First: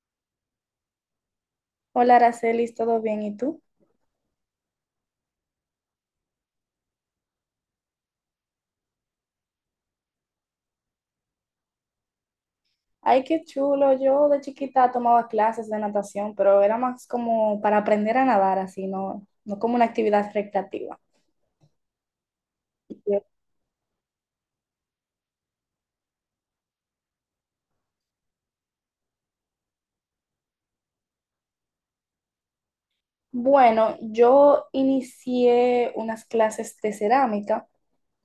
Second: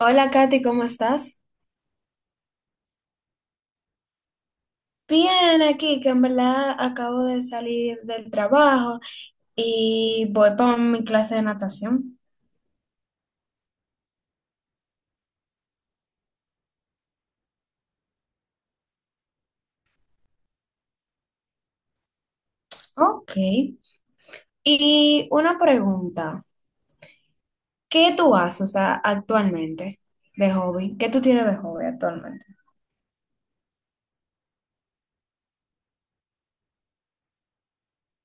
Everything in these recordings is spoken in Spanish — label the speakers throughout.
Speaker 1: Hola Katy, ¿cómo estás?
Speaker 2: Hola, Aracelis, ¿todo bien? ¿Y tú?
Speaker 1: Bien, aquí que en verdad acabo de salir del trabajo y voy para mi clase de natación.
Speaker 2: Ay, qué chulo. Yo de chiquita tomaba clases de natación, pero era más como para aprender a nadar, así, no, no como una actividad recreativa.
Speaker 1: Ok. Y una pregunta, ¿qué tú haces, o sea, actualmente de hobby? ¿Qué tú tienes de hobby actualmente?
Speaker 2: Bueno, yo inicié unas clases de cerámica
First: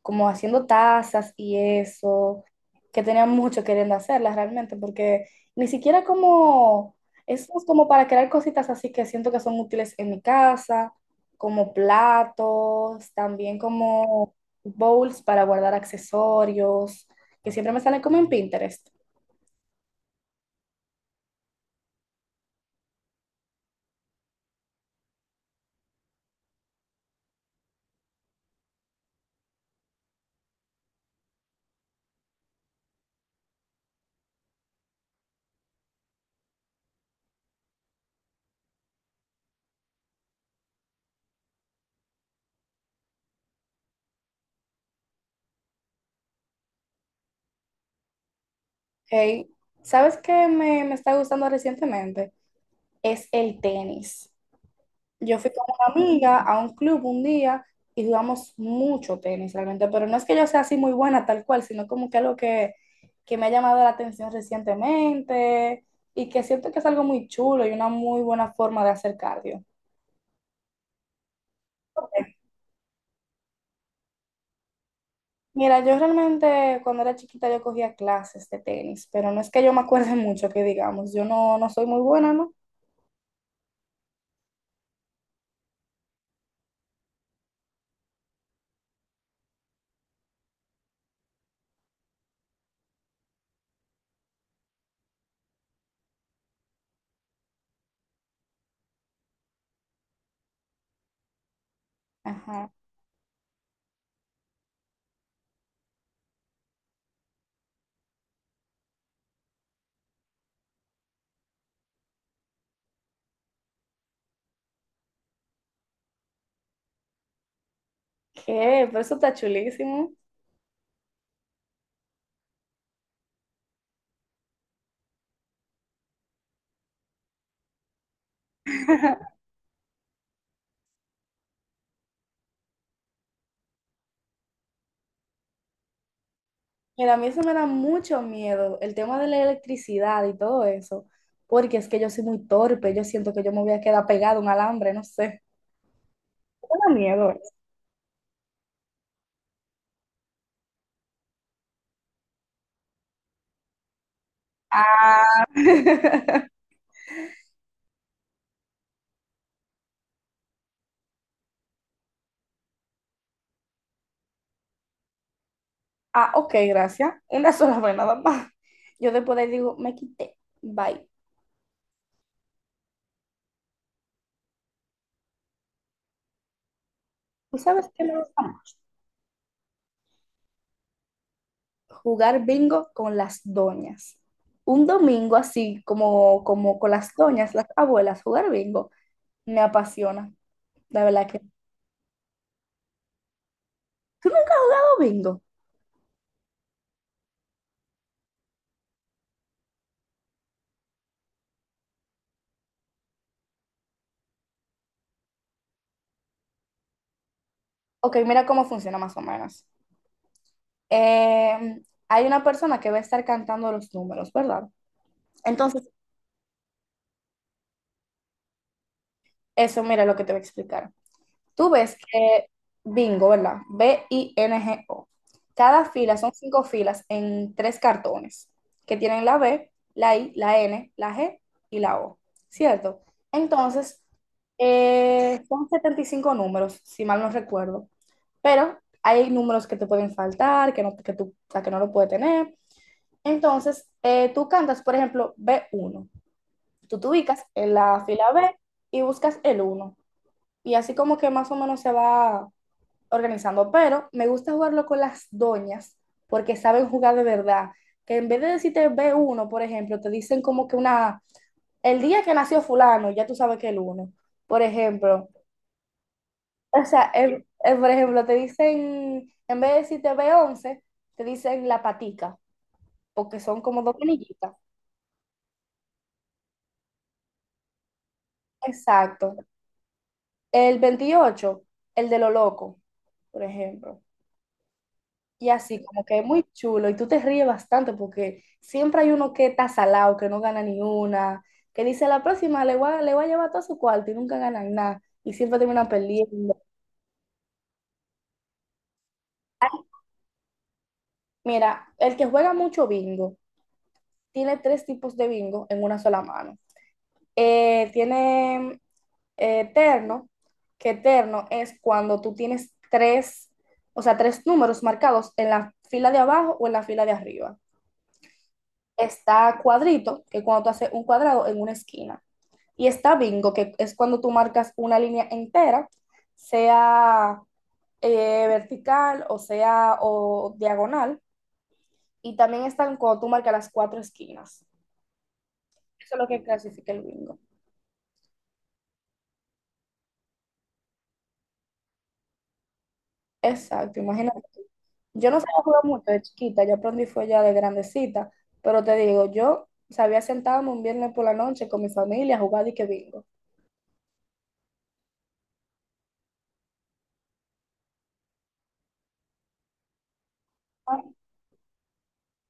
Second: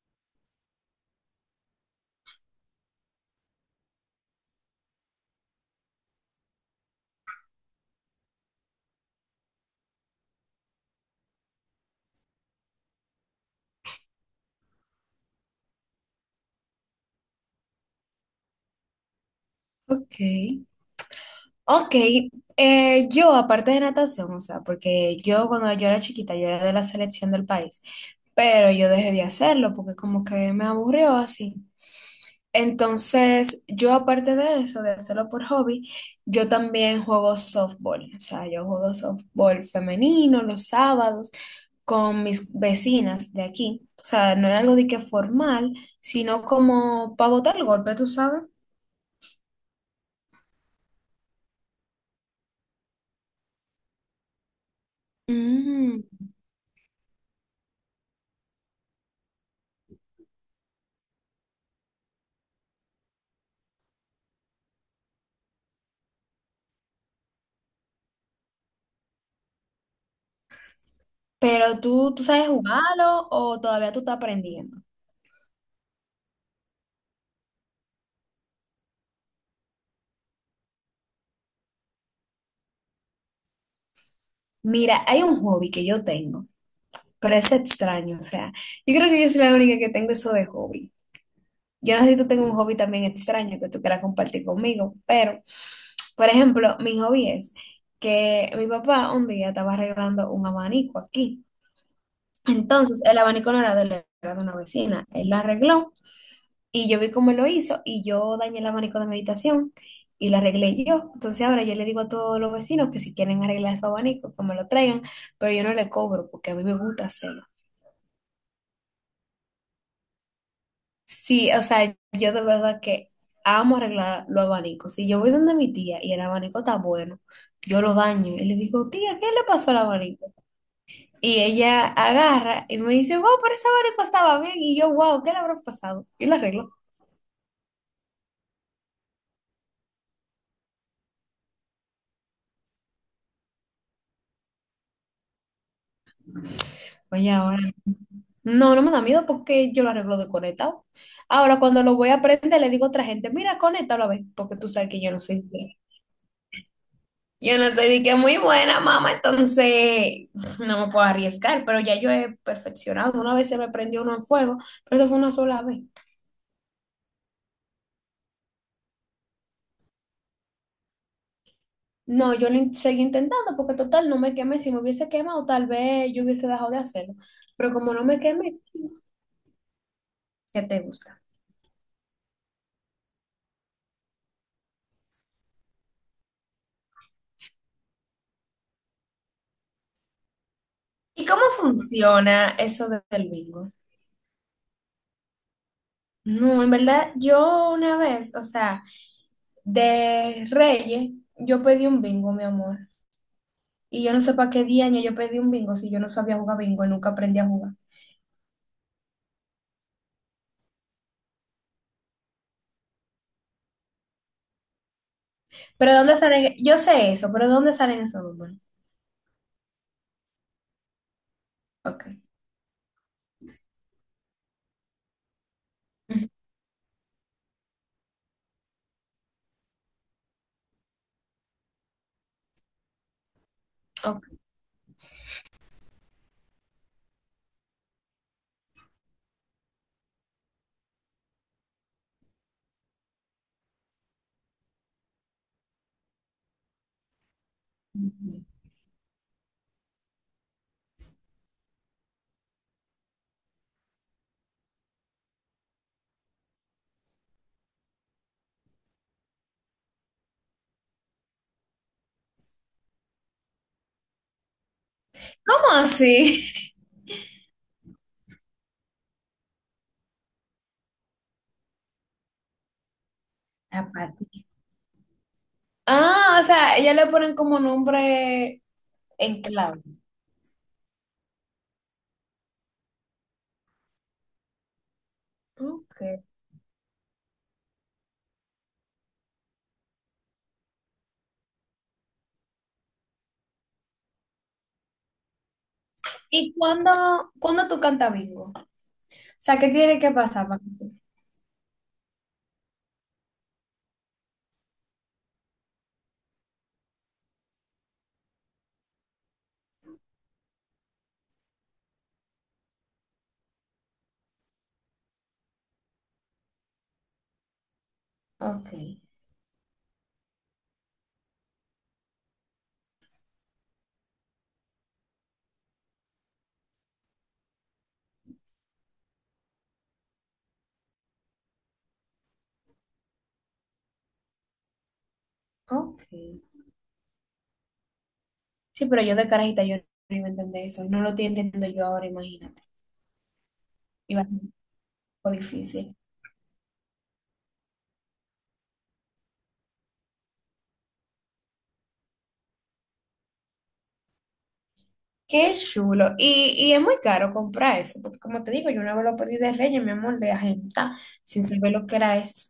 Speaker 2: como haciendo tazas y eso, que tenía mucho queriendo hacerlas realmente, porque ni siquiera como, eso es como para crear cositas así que siento que son útiles en mi casa, como platos, también como bowls para guardar accesorios, que siempre me salen como en Pinterest.
Speaker 1: Ok. Ok, yo aparte de natación, o sea, porque yo cuando yo era chiquita, yo era de la selección del país, pero yo dejé de hacerlo porque como que me aburrió así. Entonces, yo aparte de eso, de hacerlo por hobby, yo también juego softball. O sea, yo juego softball femenino los sábados con mis vecinas de aquí. O sea, no es algo de que formal, sino como para botar el golpe, tú sabes.
Speaker 2: Hey, ¿sabes qué me está gustando recientemente? Es el tenis. Yo fui con una
Speaker 1: Mm.
Speaker 2: amiga a un club un día y jugamos mucho tenis realmente, pero no es que yo sea así muy buena tal cual, sino como que algo que me ha llamado la atención recientemente y que siento que es algo muy chulo y una muy buena forma de hacer cardio.
Speaker 1: Pero tú, ¿tú
Speaker 2: Ok.
Speaker 1: sabes jugarlo o todavía tú estás aprendiendo?
Speaker 2: Mira, yo realmente cuando era chiquita yo cogía clases de tenis, pero no es que yo me acuerde mucho que digamos, yo no, no soy muy buena, ¿no?
Speaker 1: Mira, hay un hobby que yo tengo, pero es extraño. O sea, yo creo que yo soy la única que tengo eso de hobby. Yo no sé si tú tengas un hobby también extraño que tú quieras compartir conmigo, pero, por ejemplo, mi hobby es que mi papá un día estaba arreglando un abanico aquí.
Speaker 2: Ajá.
Speaker 1: Entonces, el abanico no era de él, era de una vecina. Él lo arregló y yo vi cómo él lo hizo y yo dañé el abanico de mi habitación y lo arreglé yo. Entonces, ahora yo le digo a todos los vecinos que si quieren arreglar su abanico, que me lo traigan, pero yo no le cobro porque a mí me gusta hacerlo.
Speaker 2: ¿Qué? Pero eso está chulísimo.
Speaker 1: Sí, o sea, yo de verdad que amo arreglar los abanicos. Si yo voy donde mi tía y el abanico está bueno, yo lo daño. Y le digo, tía, ¿qué le pasó al abanico? Y ella agarra y me dice, wow, pero ese abanico estaba bien. Y yo, wow, ¿qué le habrá pasado? Y lo arreglo.
Speaker 2: Mira, a mí eso me da mucho miedo, el tema de la electricidad y todo eso, porque es que yo soy muy torpe, yo siento que yo me voy a quedar pegado a un alambre, no sé. Me da miedo
Speaker 1: Oye,
Speaker 2: eso.
Speaker 1: ahora. No, no me da miedo porque yo lo arreglo de conectado. Ahora, cuando lo voy a prender, le digo a otra gente, mira, conéctalo a ver, porque tú sabes que yo
Speaker 2: Ah,
Speaker 1: no soy. Yo no estoy de que muy buena, mamá, entonces no me puedo arriesgar, pero ya yo he perfeccionado. Una vez se me prendió uno en fuego, pero eso fue una sola vez.
Speaker 2: ah, ok, gracias. Una sola vez nada más. Yo después le digo, me quité, bye.
Speaker 1: No, yo lo seguí intentando porque total no me quemé. Si me hubiese quemado, tal vez yo hubiese dejado de hacerlo.
Speaker 2: ¿Tú
Speaker 1: Pero
Speaker 2: sabes
Speaker 1: como
Speaker 2: qué
Speaker 1: no
Speaker 2: me
Speaker 1: me
Speaker 2: gusta
Speaker 1: quemé,
Speaker 2: más?
Speaker 1: ¿qué te gusta?
Speaker 2: Jugar bingo con las doñas. Un domingo así, como, como con las doñas, las abuelas, jugar bingo, me apasiona, la
Speaker 1: ¿Y
Speaker 2: verdad que...
Speaker 1: cómo funciona eso del bingo?
Speaker 2: ¿Tú nunca has jugado bingo?
Speaker 1: No, en verdad, yo una vez, o sea, de Reyes, yo pedí un bingo, mi amor. Y yo no sé para qué día yo pedí un bingo si yo no sabía jugar bingo y nunca aprendí a jugar.
Speaker 2: Ok, mira cómo funciona más o menos. Eh, Hay una persona que va a estar cantando los números, ¿verdad? Entonces,
Speaker 1: Pero ¿de ¿dónde salen? Yo sé eso, pero ¿de ¿dónde salen esos números?
Speaker 2: eso, mira lo que te voy a explicar. Tú ves
Speaker 1: Ok.
Speaker 2: que bingo, ¿verdad? BINGO. Cada fila
Speaker 1: Ujú,
Speaker 2: son cinco filas en tres cartones que tienen la B, la I, la N, la G y la O, ¿cierto? Entonces,
Speaker 1: ok.
Speaker 2: son 75 números, si mal no recuerdo, pero hay números que te pueden faltar, que no, que tú, o sea, que no lo puedes tener. Entonces, tú cantas, por ejemplo, b uno. Tú te ubicas en la fila B y buscas el uno. Y así como que más o menos se va organizando, pero me gusta jugarlo con las doñas porque saben jugar de verdad. Que en vez de decirte b uno, por ejemplo, te dicen como que una, el día que nació fulano, ya tú sabes que el 1, por ejemplo.
Speaker 1: ¿Cómo así?
Speaker 2: O sea, por ejemplo, te dicen, en vez de decirte b 11, te dicen la patica, porque son como dos
Speaker 1: Zapati.
Speaker 2: canillitas.
Speaker 1: Ah, o sea, ellas le ponen como nombre
Speaker 2: Exacto.
Speaker 1: en clave.
Speaker 2: El 28, el de lo loco, por ejemplo. Y así,
Speaker 1: Ok.
Speaker 2: como que es muy chulo y tú te ríes bastante porque siempre hay uno que está salado, que no gana ni una, que dice la próxima le voy a llevar todo su cuarto y nunca ganan nada y siempre terminan
Speaker 1: ¿Y
Speaker 2: perdiendo.
Speaker 1: cuándo, cuándo tú cantas bingo? O sea, ¿qué tiene que pasar para que tú?
Speaker 2: Mira, el que juega mucho bingo tiene tres tipos de bingo en una sola mano. Tiene terno, que terno es cuando tú tienes tres, o sea, tres números marcados en la fila de abajo o en la fila de arriba.
Speaker 1: Ok,
Speaker 2: Está cuadrito, que cuando tú haces un cuadrado en una esquina. Y está bingo, que es cuando tú marcas una línea entera, sea vertical o sea o diagonal. Y también están cuando tú marcas las cuatro esquinas.
Speaker 1: ok.
Speaker 2: Eso es lo que clasifica el bingo.
Speaker 1: Sí, pero yo de carajita yo no iba a entender eso. No lo estoy entendiendo yo ahora, imagínate.
Speaker 2: Exacto,
Speaker 1: Iba a ser
Speaker 2: imagínate.
Speaker 1: un
Speaker 2: Yo
Speaker 1: poco
Speaker 2: no sabía jugar
Speaker 1: difícil.
Speaker 2: mucho de chiquita, yo aprendí fue ya de grandecita, pero te digo, yo sabía sentarme un viernes por la noche con mi familia a jugar y que bingo.
Speaker 1: Qué chulo. Y es muy caro comprar eso, porque como te digo, yo una vez lo pedí de Reyes, mi amor, de agenda, sin saber lo que era eso.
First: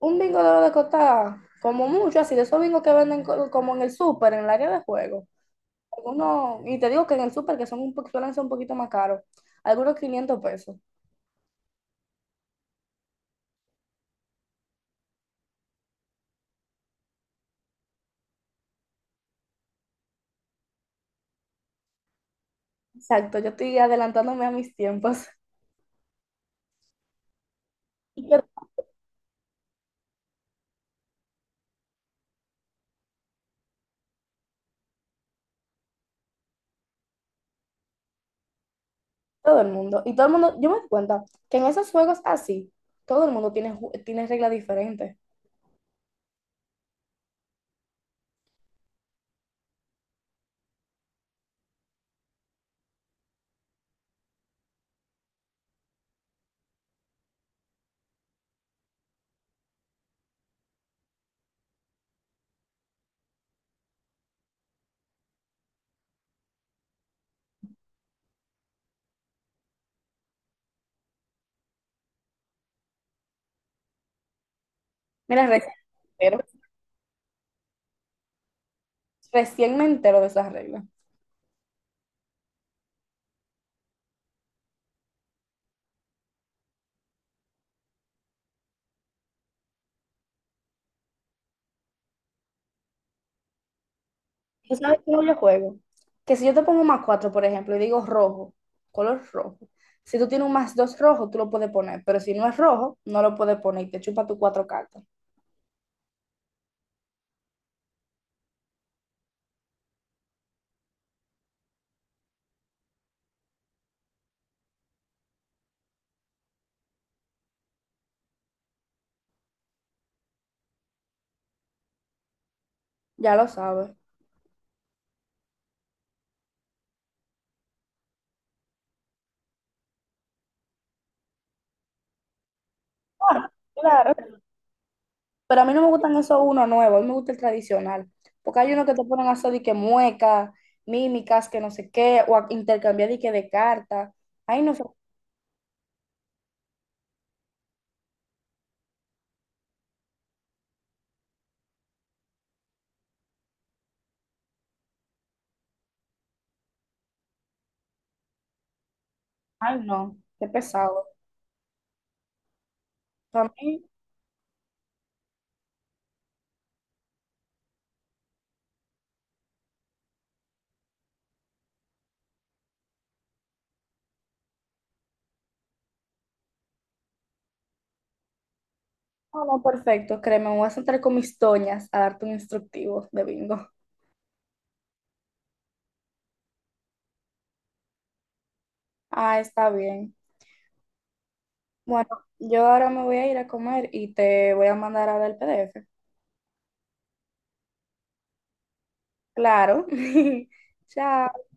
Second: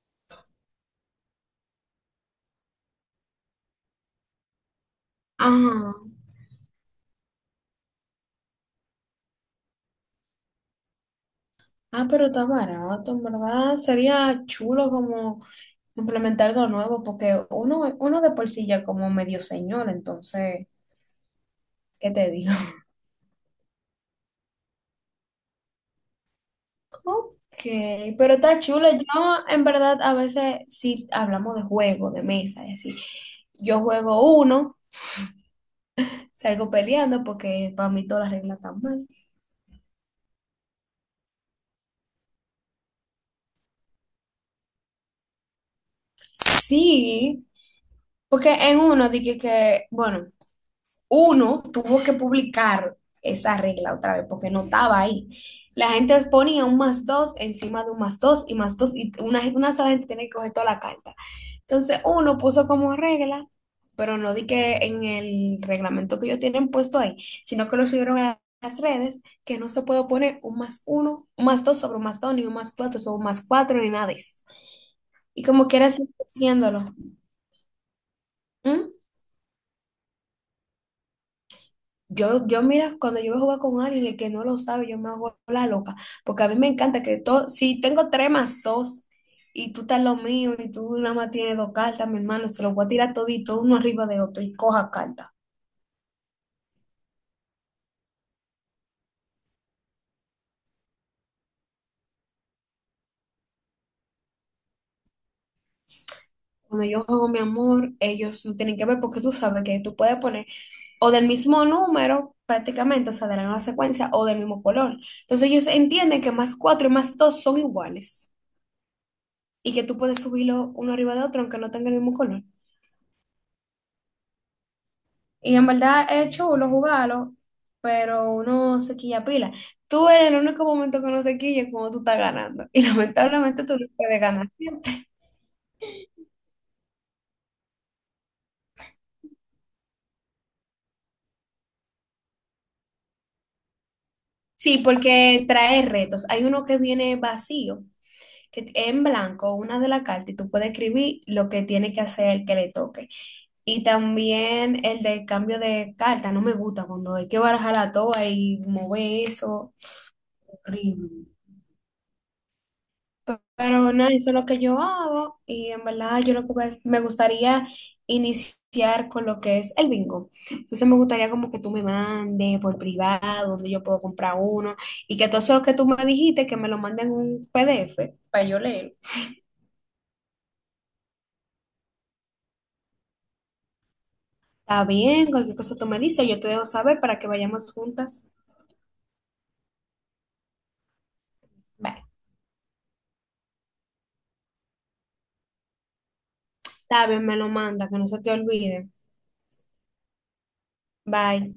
Speaker 2: Un bingo de lo de costar como mucho, así de esos bingos que venden como en el súper, en el área de juego.
Speaker 1: Ajá.
Speaker 2: Algunos, y te digo que en el súper, que son un, suelen ser un poquito más caros, algunos 500 pesos.
Speaker 1: Ah, pero está barato, en verdad. Sería chulo como implementar algo nuevo, porque uno, uno de por sí ya como medio señor, entonces, ¿qué te digo?
Speaker 2: Exacto, yo estoy adelantándome a mis tiempos.
Speaker 1: Ok,
Speaker 2: Y
Speaker 1: pero
Speaker 2: que
Speaker 1: está chulo. Yo, en verdad, a veces sí hablamos de juego, de mesa, y así. Yo juego uno, salgo peleando porque para mí todas las reglas están mal.
Speaker 2: todo el mundo, yo me doy cuenta que en esos juegos así, todo el mundo tiene, tiene reglas diferentes.
Speaker 1: Sí. Porque en uno dije que, bueno, uno tuvo que publicar esa regla otra vez porque no estaba ahí. La gente ponía un más dos encima de un más dos y una sola gente tiene que coger toda la carta. Entonces uno puso como regla, pero no di que en el reglamento que ellos tienen puesto ahí, sino que lo subieron a las redes que no se puede poner un más uno, un más dos sobre un más dos, ni un más cuatro sobre un más cuatro, ni nada de eso. Y
Speaker 2: Mira,
Speaker 1: como quiera
Speaker 2: me
Speaker 1: sigue
Speaker 2: entero,
Speaker 1: haciéndolo. ¿Mm?
Speaker 2: recién me entero de esas reglas.
Speaker 1: Yo mira, cuando yo voy a jugar con alguien, el que no lo sabe, yo me hago la loca, porque a mí me encanta que todo, si tengo tres más dos y tú estás lo mío y tú nada más tienes dos cartas, mi hermano, se los voy a tirar todito uno arriba de otro y
Speaker 2: ¿Tú
Speaker 1: coja
Speaker 2: sabes cómo yo
Speaker 1: carta.
Speaker 2: juego? Que si yo te pongo un más 4, por ejemplo, y digo rojo, color rojo, si tú tienes un más 2 rojo, tú lo puedes poner, pero si no es rojo, no lo puedes poner y te chupa tus cuatro cartas.
Speaker 1: Cuando yo juego mi amor, ellos no tienen que ver porque tú sabes que tú puedes poner o del mismo número prácticamente, o sea, de la misma secuencia o del mismo color. Entonces ellos entienden que más cuatro y más dos son iguales y que tú puedes subirlo uno arriba de otro aunque no tenga el mismo color.
Speaker 2: Ya lo sabes.
Speaker 1: Y en verdad es chulo jugarlo, pero uno se quilla pila. Tú eres el único momento que no se quilla cuando tú estás ganando. Y
Speaker 2: Ah,
Speaker 1: lamentablemente tú no puedes
Speaker 2: claro.
Speaker 1: ganar siempre.
Speaker 2: Pero a mí no me gustan esos uno nuevos, a mí me gusta el tradicional. Porque hay uno que te ponen a hacer de que mueca, mímicas, que no sé qué, o a intercambiar de que de cartas. Ay, no
Speaker 1: Sí,
Speaker 2: sé,
Speaker 1: porque trae retos. Hay uno que viene vacío, que es en blanco, una de la carta, y tú puedes escribir lo que tiene que hacer el que le toque. Y también el de cambio de carta, no me gusta cuando hay que barajar la toa y mover eso.
Speaker 2: ay, no, qué pesado.
Speaker 1: Horrible.
Speaker 2: Para mí,
Speaker 1: Pero no, eso es lo que yo hago y en verdad yo lo que me gustaría iniciar con lo que es el bingo. Entonces me gustaría como que tú me mandes por privado, donde yo puedo comprar uno y que todo eso que tú me dijiste, que me lo manden en un PDF para yo leer.
Speaker 2: no, no, perfecto, créeme, me voy a sentar con mis toñas a darte un instructivo de bingo.
Speaker 1: Está bien, cualquier cosa tú me dices, yo te dejo saber para que vayamos juntas.
Speaker 2: Ah, está bien.
Speaker 1: Bye.
Speaker 2: Bueno, yo ahora me voy a ir a comer y te voy a mandar ahora el PDF.
Speaker 1: Está bien, me lo manda, que no se te olvide.
Speaker 2: Claro. Chao.
Speaker 1: Bye.